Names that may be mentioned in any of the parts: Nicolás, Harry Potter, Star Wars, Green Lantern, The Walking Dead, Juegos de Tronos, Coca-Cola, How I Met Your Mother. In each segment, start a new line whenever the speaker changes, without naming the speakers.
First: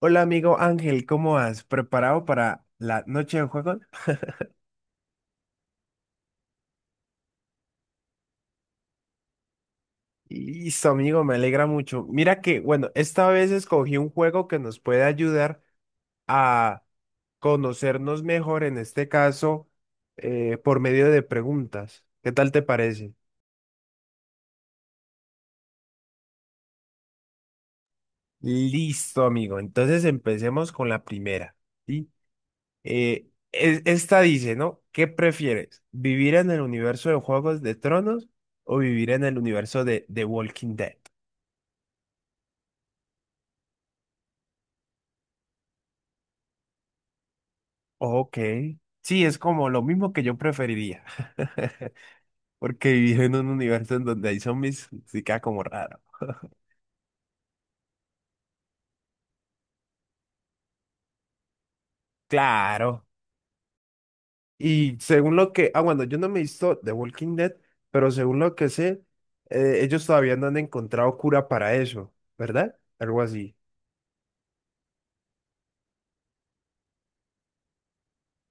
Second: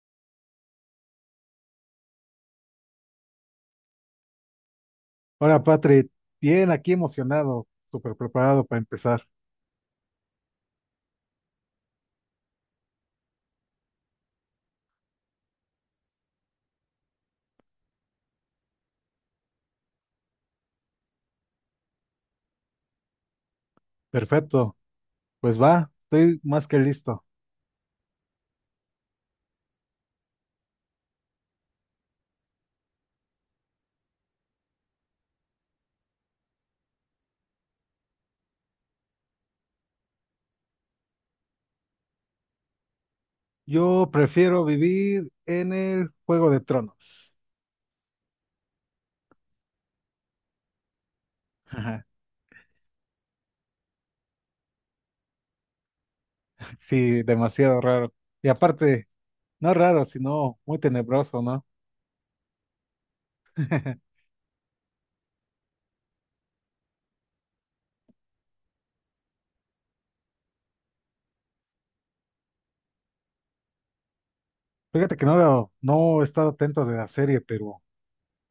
Hola amigo Ángel, ¿cómo has preparado para la noche de juego?
Hola, Patrick. Bien, aquí emocionado, súper preparado para empezar.
Listo amigo, me alegra mucho. Mira que, bueno, esta vez escogí un juego que nos puede ayudar a conocernos mejor, en este caso, por medio de preguntas. ¿Qué tal te parece?
Perfecto. Pues va, estoy más que listo.
Listo amigo, entonces empecemos con la primera. ¿Sí? Esta dice, ¿no? ¿Qué prefieres? ¿Vivir en el universo de Juegos de Tronos o vivir en el universo de The Walking Dead?
Yo prefiero vivir en el Juego de Tronos.
Ok. Sí, es como lo mismo que yo preferiría.
Ajá.
Porque vivir en un universo en donde hay zombies sí queda como raro.
Sí, demasiado raro. Y aparte, no raro, sino muy tenebroso, ¿no?
Claro. Y según lo que. Ah, bueno, yo no me he visto The Walking Dead, pero según lo que sé, ellos todavía no han encontrado cura para eso, ¿verdad? Algo así.
Fíjate que no, no he estado atento de la serie, pero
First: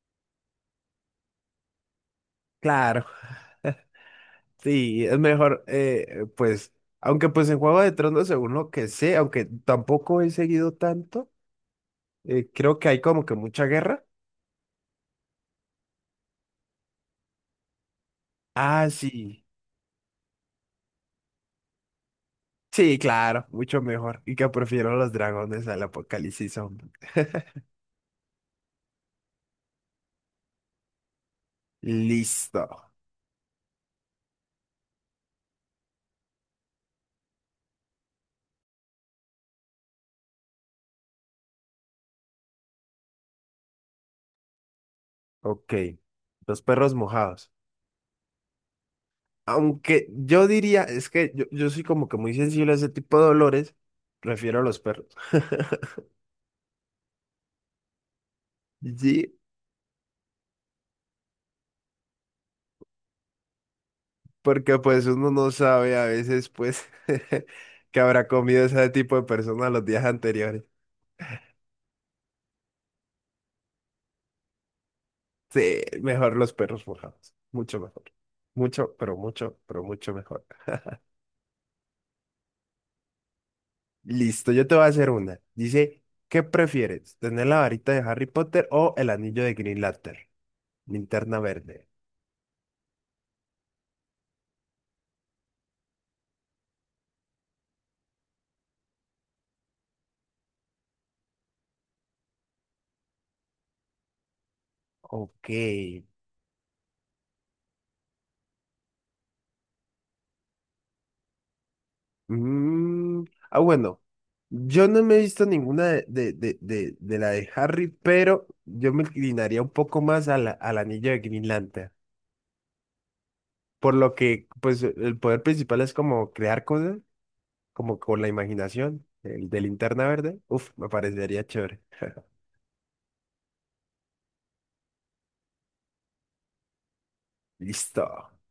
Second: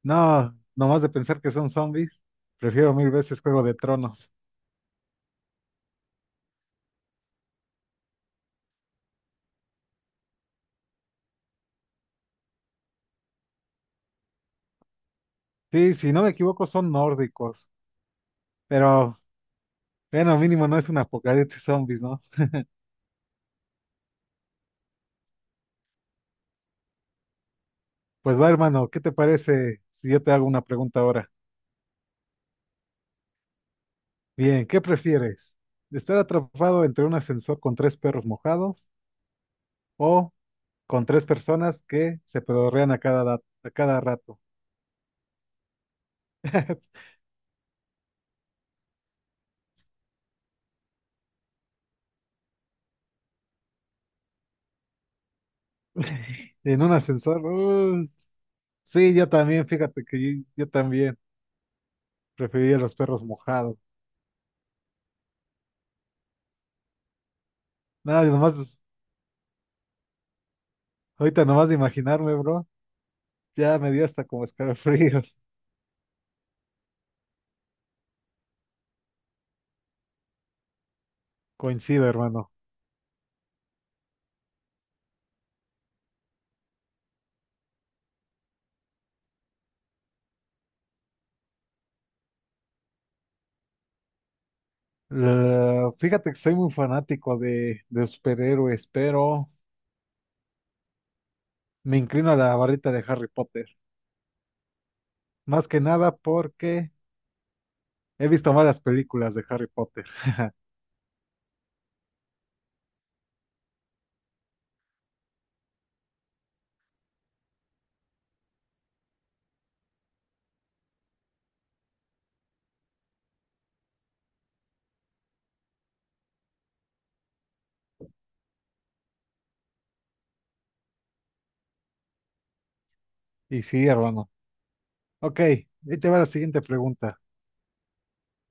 no, nomás de pensar que son zombies, prefiero
Claro.
mil veces Juego de Tronos.
Sí, es mejor, pues. Aunque, pues en Juego de Tronos, según lo que sé, aunque tampoco he seguido tanto, creo que hay como que mucha guerra.
Sí, si no me equivoco, son nórdicos,
Ah,
pero
sí.
bueno, mínimo no es un apocalipsis zombies, ¿no?
Sí, claro, mucho mejor. Y que prefiero los dragones al apocalipsis zombie.
Pues va, hermano, ¿qué te parece si yo te hago una pregunta ahora?
Listo.
Bien, ¿qué prefieres? ¿Estar atrapado entre un ascensor con tres perros mojados o con tres personas que se pedorrean a a cada rato?
Ok. Los perros mojados. Aunque yo diría, es que yo soy como que muy sensible a ese tipo de dolores, prefiero a los perros.
En un ascensor. Sí, yo
Sí,
también, fíjate que yo también preferiría los perros mojados.
porque pues uno no sabe a veces pues que habrá
Nada, nomás,
comido ese tipo de persona los días anteriores.
ahorita nomás de imaginarme, bro, ya me dio hasta como escalofríos.
Sí, mejor los perros mojados. Mucho mejor. Mucho, pero mucho, pero mucho mejor.
Coincido, hermano.
Listo, yo te voy a hacer una. Dice, ¿qué prefieres? ¿Tener la varita de Harry Potter o el anillo de Green Lantern? Linterna verde.
Fíjate que soy muy fanático de superhéroes, pero me inclino a la barrita de Harry Potter.
Ok.
Más que nada porque he visto malas películas de Harry Potter.
Mm, Ah, bueno. Yo no me he visto ninguna de, de la de Harry, pero yo me inclinaría un poco más a al anillo de Green Lantern. Por lo que, pues, el poder principal es como crear cosas, como con la imaginación. El de Linterna verde. Uf, me parecería chévere.
Y sí, hermano. Ok, ahí te va la siguiente pregunta.
Listo.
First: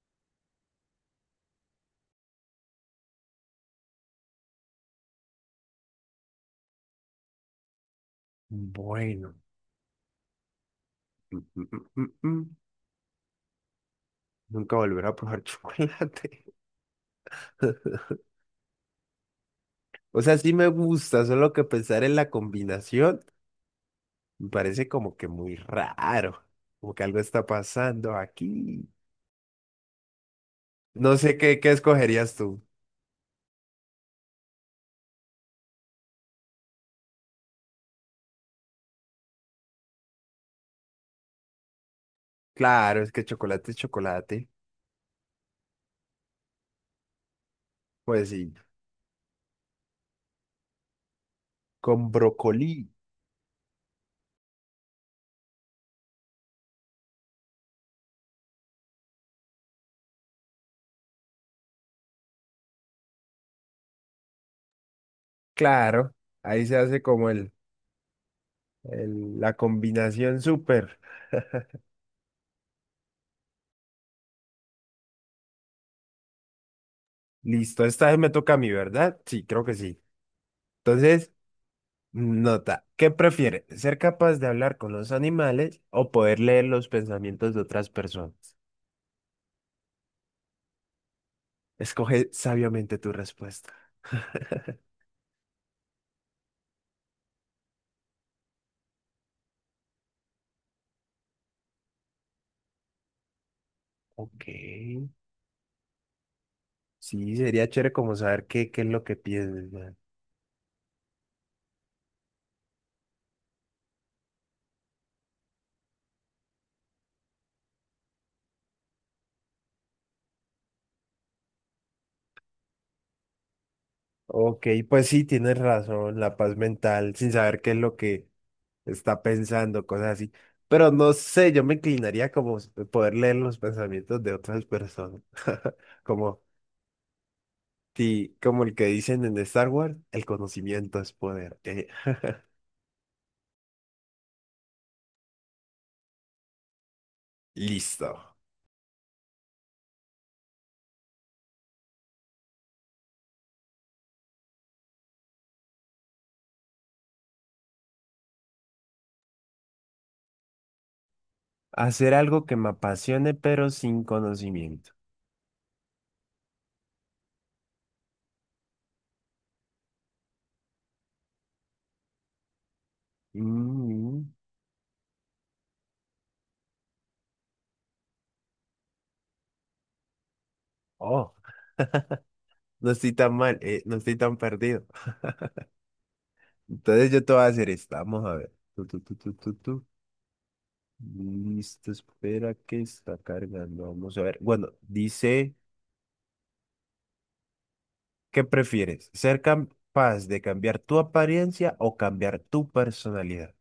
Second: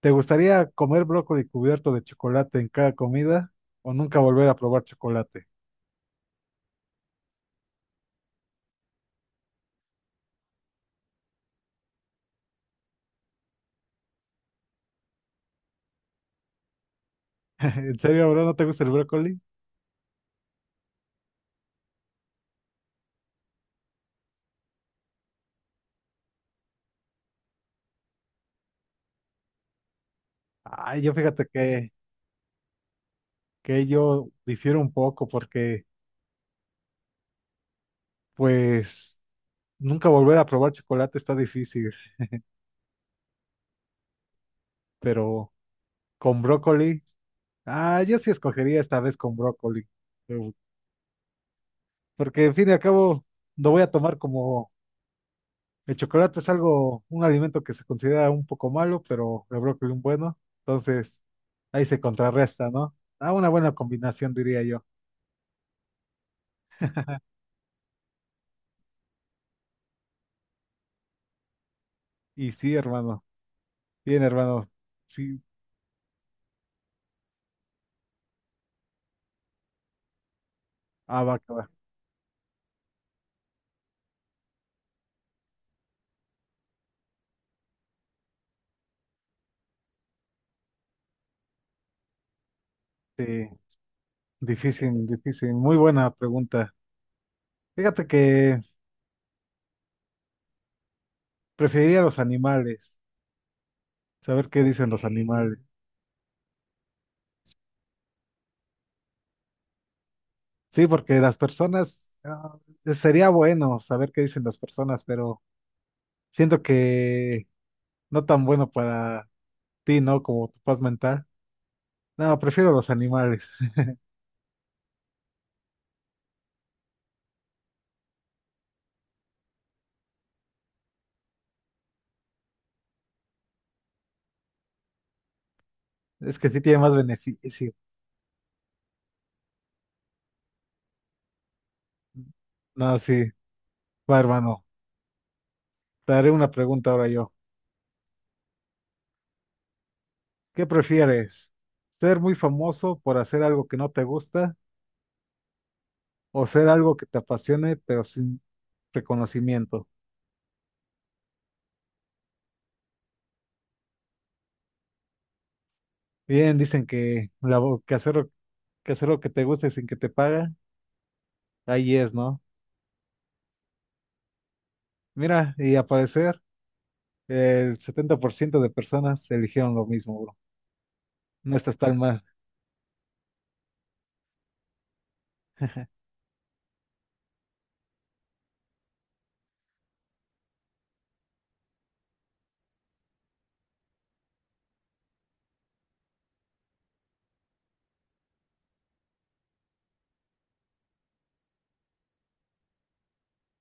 ¿Te gustaría comer brócoli cubierto de chocolate en cada comida o nunca volver a probar chocolate?
Bueno. Mm, mm, mm, mm, mm. Nunca volver a probar chocolate.
¿En serio, bro? ¿No te gusta el brócoli?
O sea, sí me gusta, solo que pensar en la combinación me parece como que muy raro, como que algo está pasando aquí.
Ay, yo
No sé
fíjate
qué, qué escogerías tú.
que yo difiero un poco porque, pues, nunca volver a probar chocolate está difícil,
Claro, es que chocolate es chocolate.
pero... con brócoli. Ah, yo
Pues
sí
sí,
escogería esta vez con brócoli. eh,
con
Porque, en fin
brócoli.
y al cabo, lo voy a tomar como el chocolate es algo, un alimento que se considera un poco malo, pero el brócoli un bueno. Entonces, ahí se contrarresta, ¿no? Ah, una buena combinación, diría yo.
Claro, ahí se hace como la combinación súper.
Y sí, hermano. Bien, hermano. Sí,
Listo, esta vez me toca a mí, ¿verdad? Sí, creo que sí.
ah,
Entonces,
va, que va.
nota, ¿qué prefiere? ¿Ser capaz de hablar con los animales o poder leer los pensamientos de otras personas? Escoge sabiamente tu
Sí,
respuesta.
difícil, difícil. Muy buena pregunta. Fíjate que preferiría los animales,
Ok,
saber qué dicen los animales.
sí, sería chévere como saber qué, qué es lo que piensas, man.
Sí, porque las personas, ah, sería bueno saber qué dicen las personas, pero siento que no tan bueno para ti, ¿no? Como tu paz mental. No, prefiero los animales.
Ok, pues sí, tienes razón, la paz mental, sin saber qué es lo que está pensando, cosas así. Pero no sé, yo me inclinaría poder leer los pensamientos de otras personas,
Es
como,
que sí tiene más beneficio.
como el que dicen en Star Wars, el conocimiento es poder.
No, sí. Va, hermano. Te haré una pregunta ahora yo.
Listo.
¿Qué prefieres? ¿Ser muy famoso por hacer algo que no te gusta o ser algo que te apasione pero sin reconocimiento?
Hacer algo que me apasione, pero sin conocimiento.
Bien, dicen que, la, vo- que hacer, que hacer lo que te gusta y sin que te paga, ahí es, ¿no?
Mm,
Mira, y a parecer el 70% de personas eligieron lo mismo, bro.
oh,
No estás tan mal.
no estoy tan mal, no estoy tan perdido. Entonces yo te voy a hacer esta. Vamos a ver. Tu, tu, tu, tu, tu, tu. Listo, espera que está cargando. Vamos a ver. Bueno, dice, ¿qué prefieres? ¿Ser capaz de cambiar tu apariencia o cambiar tu personalidad?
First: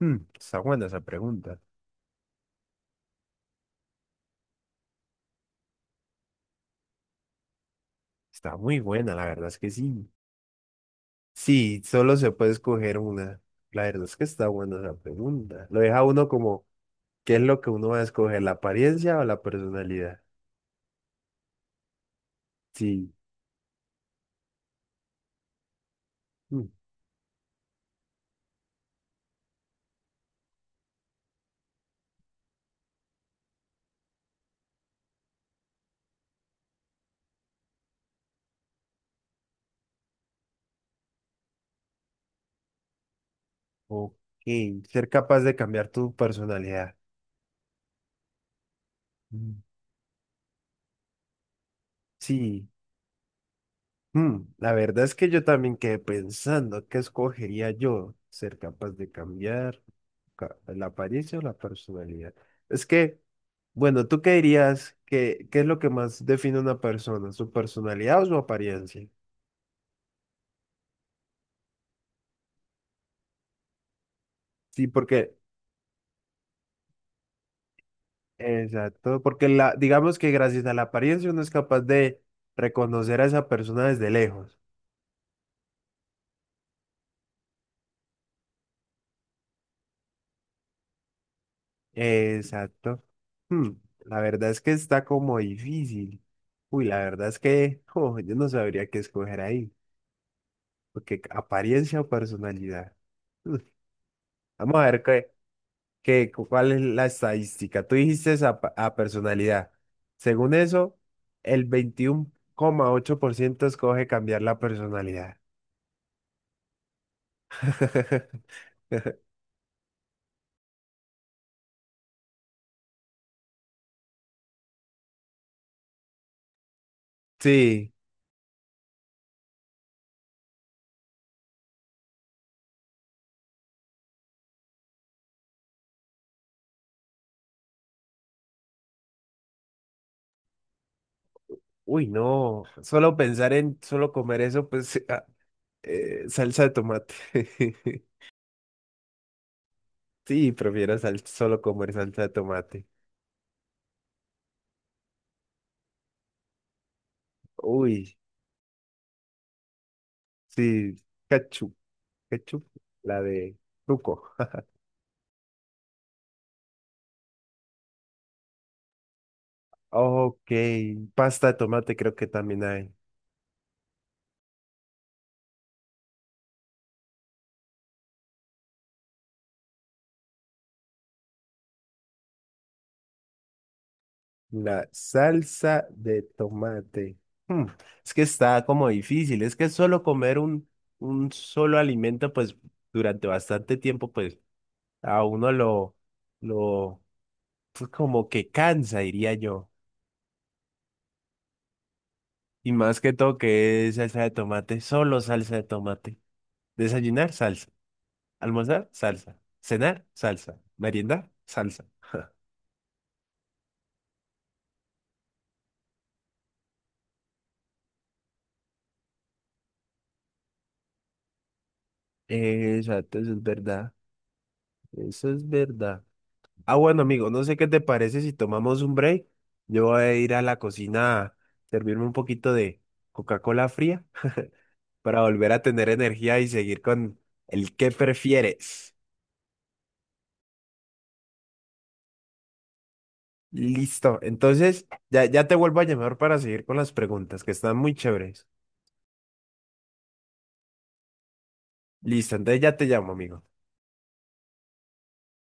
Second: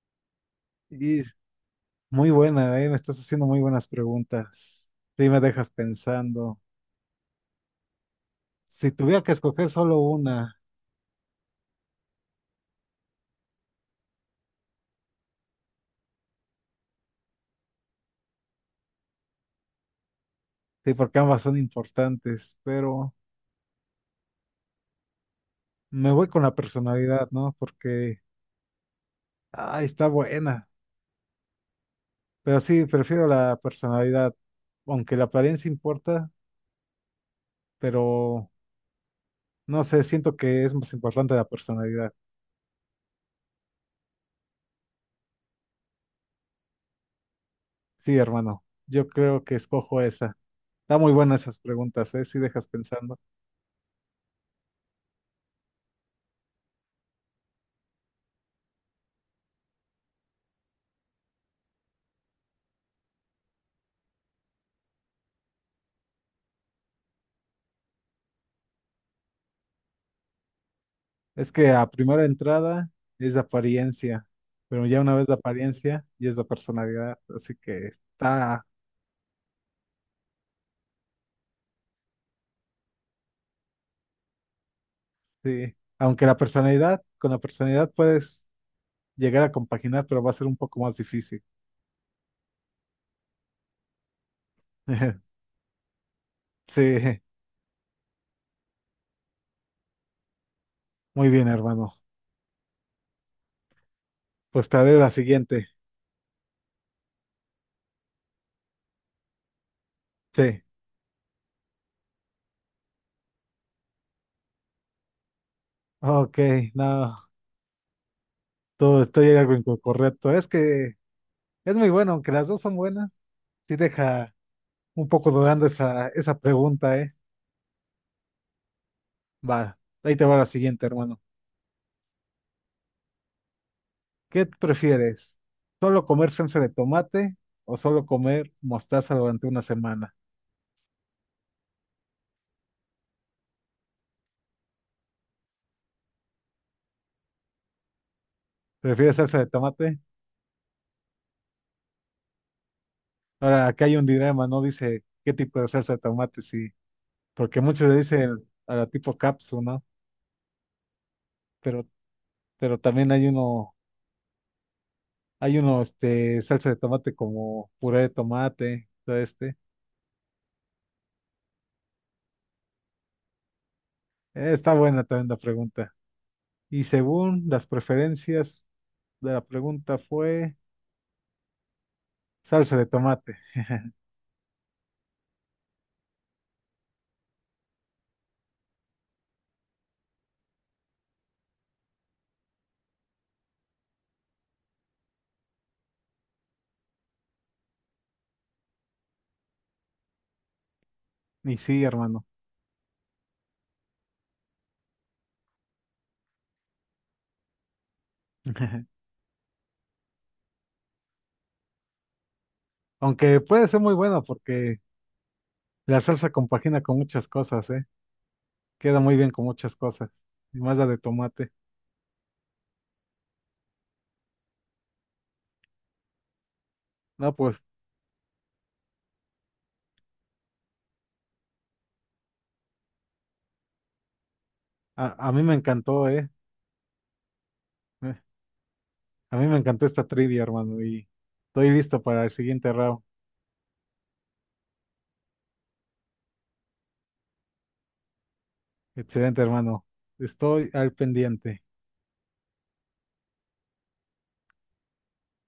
Está buena esa
Y
pregunta.
muy buena, me estás haciendo muy buenas preguntas. Sí, me dejas pensando.
Está muy
Si
buena,
tuviera
la
que
verdad es que
escoger solo
sí.
una,
Sí, solo se puede escoger una. La verdad es que está buena esa pregunta. Lo deja uno como, ¿qué es lo que uno va a escoger? ¿La apariencia o la personalidad?
sí, porque ambas son importantes,
Sí.
pero me voy con la
mm,
personalidad, ¿no? Porque, ay, está buena. Pero sí, prefiero la personalidad, aunque la apariencia importa, pero no sé, siento que es más importante la personalidad.
Ok. Ser capaz de cambiar tu personalidad.
Sí, hermano, yo creo que
Mm,
escojo esa. Está muy buena esas preguntas, ¿eh? Si dejas
Sí.
pensando.
La verdad es que yo también quedé pensando, ¿qué escogería yo? ¿Ser capaz de cambiar la apariencia o la personalidad? Es que, bueno, ¿tú qué dirías? ¿Qué, qué es lo que más define a una persona? ¿Su personalidad o su apariencia?
Es que a primera entrada es la apariencia,
Sí,
pero ya una vez la
porque,
apariencia ya es la personalidad, así que está,
exacto, porque la, digamos que gracias a la apariencia uno es capaz de reconocer a esa persona desde lejos.
sí. Aunque la personalidad, con la personalidad puedes llegar a compaginar, pero va a ser un poco más difícil.
Exacto. Hmm, la verdad es que está como difícil. Uy, la
Sí,
verdad es que oh, yo no sabría qué escoger ahí, porque
muy bien, hermano.
apariencia o personalidad. Hmm,
Pues
Vamos
te
a
haré
ver
la
qué,
siguiente.
cuál es la estadística. Tú dijiste a personalidad. Según
Sí,
eso, el 21,8% escoge cambiar la personalidad.
ok, no, todo estoy algo incorrecto. Es que es muy bueno, aunque las dos son buenas, sí deja. Un poco dudando esa pregunta, ¿eh?
Sí,
Va, ahí te va la siguiente, hermano. ¿Qué prefieres? ¿Solo comer salsa de tomate o solo comer mostaza durante una semana?
uy, no, solo pensar en solo comer eso, pues ah, salsa de tomate.
¿Prefieres salsa de tomate?
Sí, prefiero solo comer salsa de tomate.
Ahora, acá hay un dilema, ¿no? Dice qué tipo de salsa de tomate, sí. Porque muchos le
Uy,
dicen a la tipo capsu, ¿no?
sí, ketchup,
Pero,
ketchup,
pero también
la de truco.
hay uno, este, salsa de tomate como puré de tomate, todo este.
Ok, pasta de tomate creo que también hay.
Está buena también la pregunta. Y según las preferencias de la pregunta fue... Salsa de tomate.
La salsa de tomate. Hmm, Es que está como difícil, es que solo comer un solo alimento, pues durante bastante tiempo, pues. A uno lo, pues, como que cansa, diría yo.
Y sí, hermano.
Y más que todo que es salsa de tomate, solo salsa de tomate. Desayunar, salsa. Almorzar, salsa. Cenar, salsa. Meriendar, salsa.
Aunque puede ser muy bueno porque la salsa compagina con muchas cosas, ¿eh? Queda muy bien con muchas cosas. Y más la de tomate.
Exacto, eso es verdad. Eso es verdad. Ah, bueno, amigo,
No,
no sé
pues
qué te parece si tomamos un break. Yo voy a ir a la cocina a servirme un poquito de Coca-Cola fría para
a mí
volver
me
a tener
encantó, ¿eh?
energía y seguir con el que
Eh,
prefieres.
A mí me encantó esta trivia, hermano. Y estoy listo para el siguiente round.
Listo. Entonces, ya te vuelvo a llamar para seguir con las preguntas, que están muy chéveres.
Excelente, hermano. Estoy al pendiente.
Listo, entonces ya te llamo, amigo.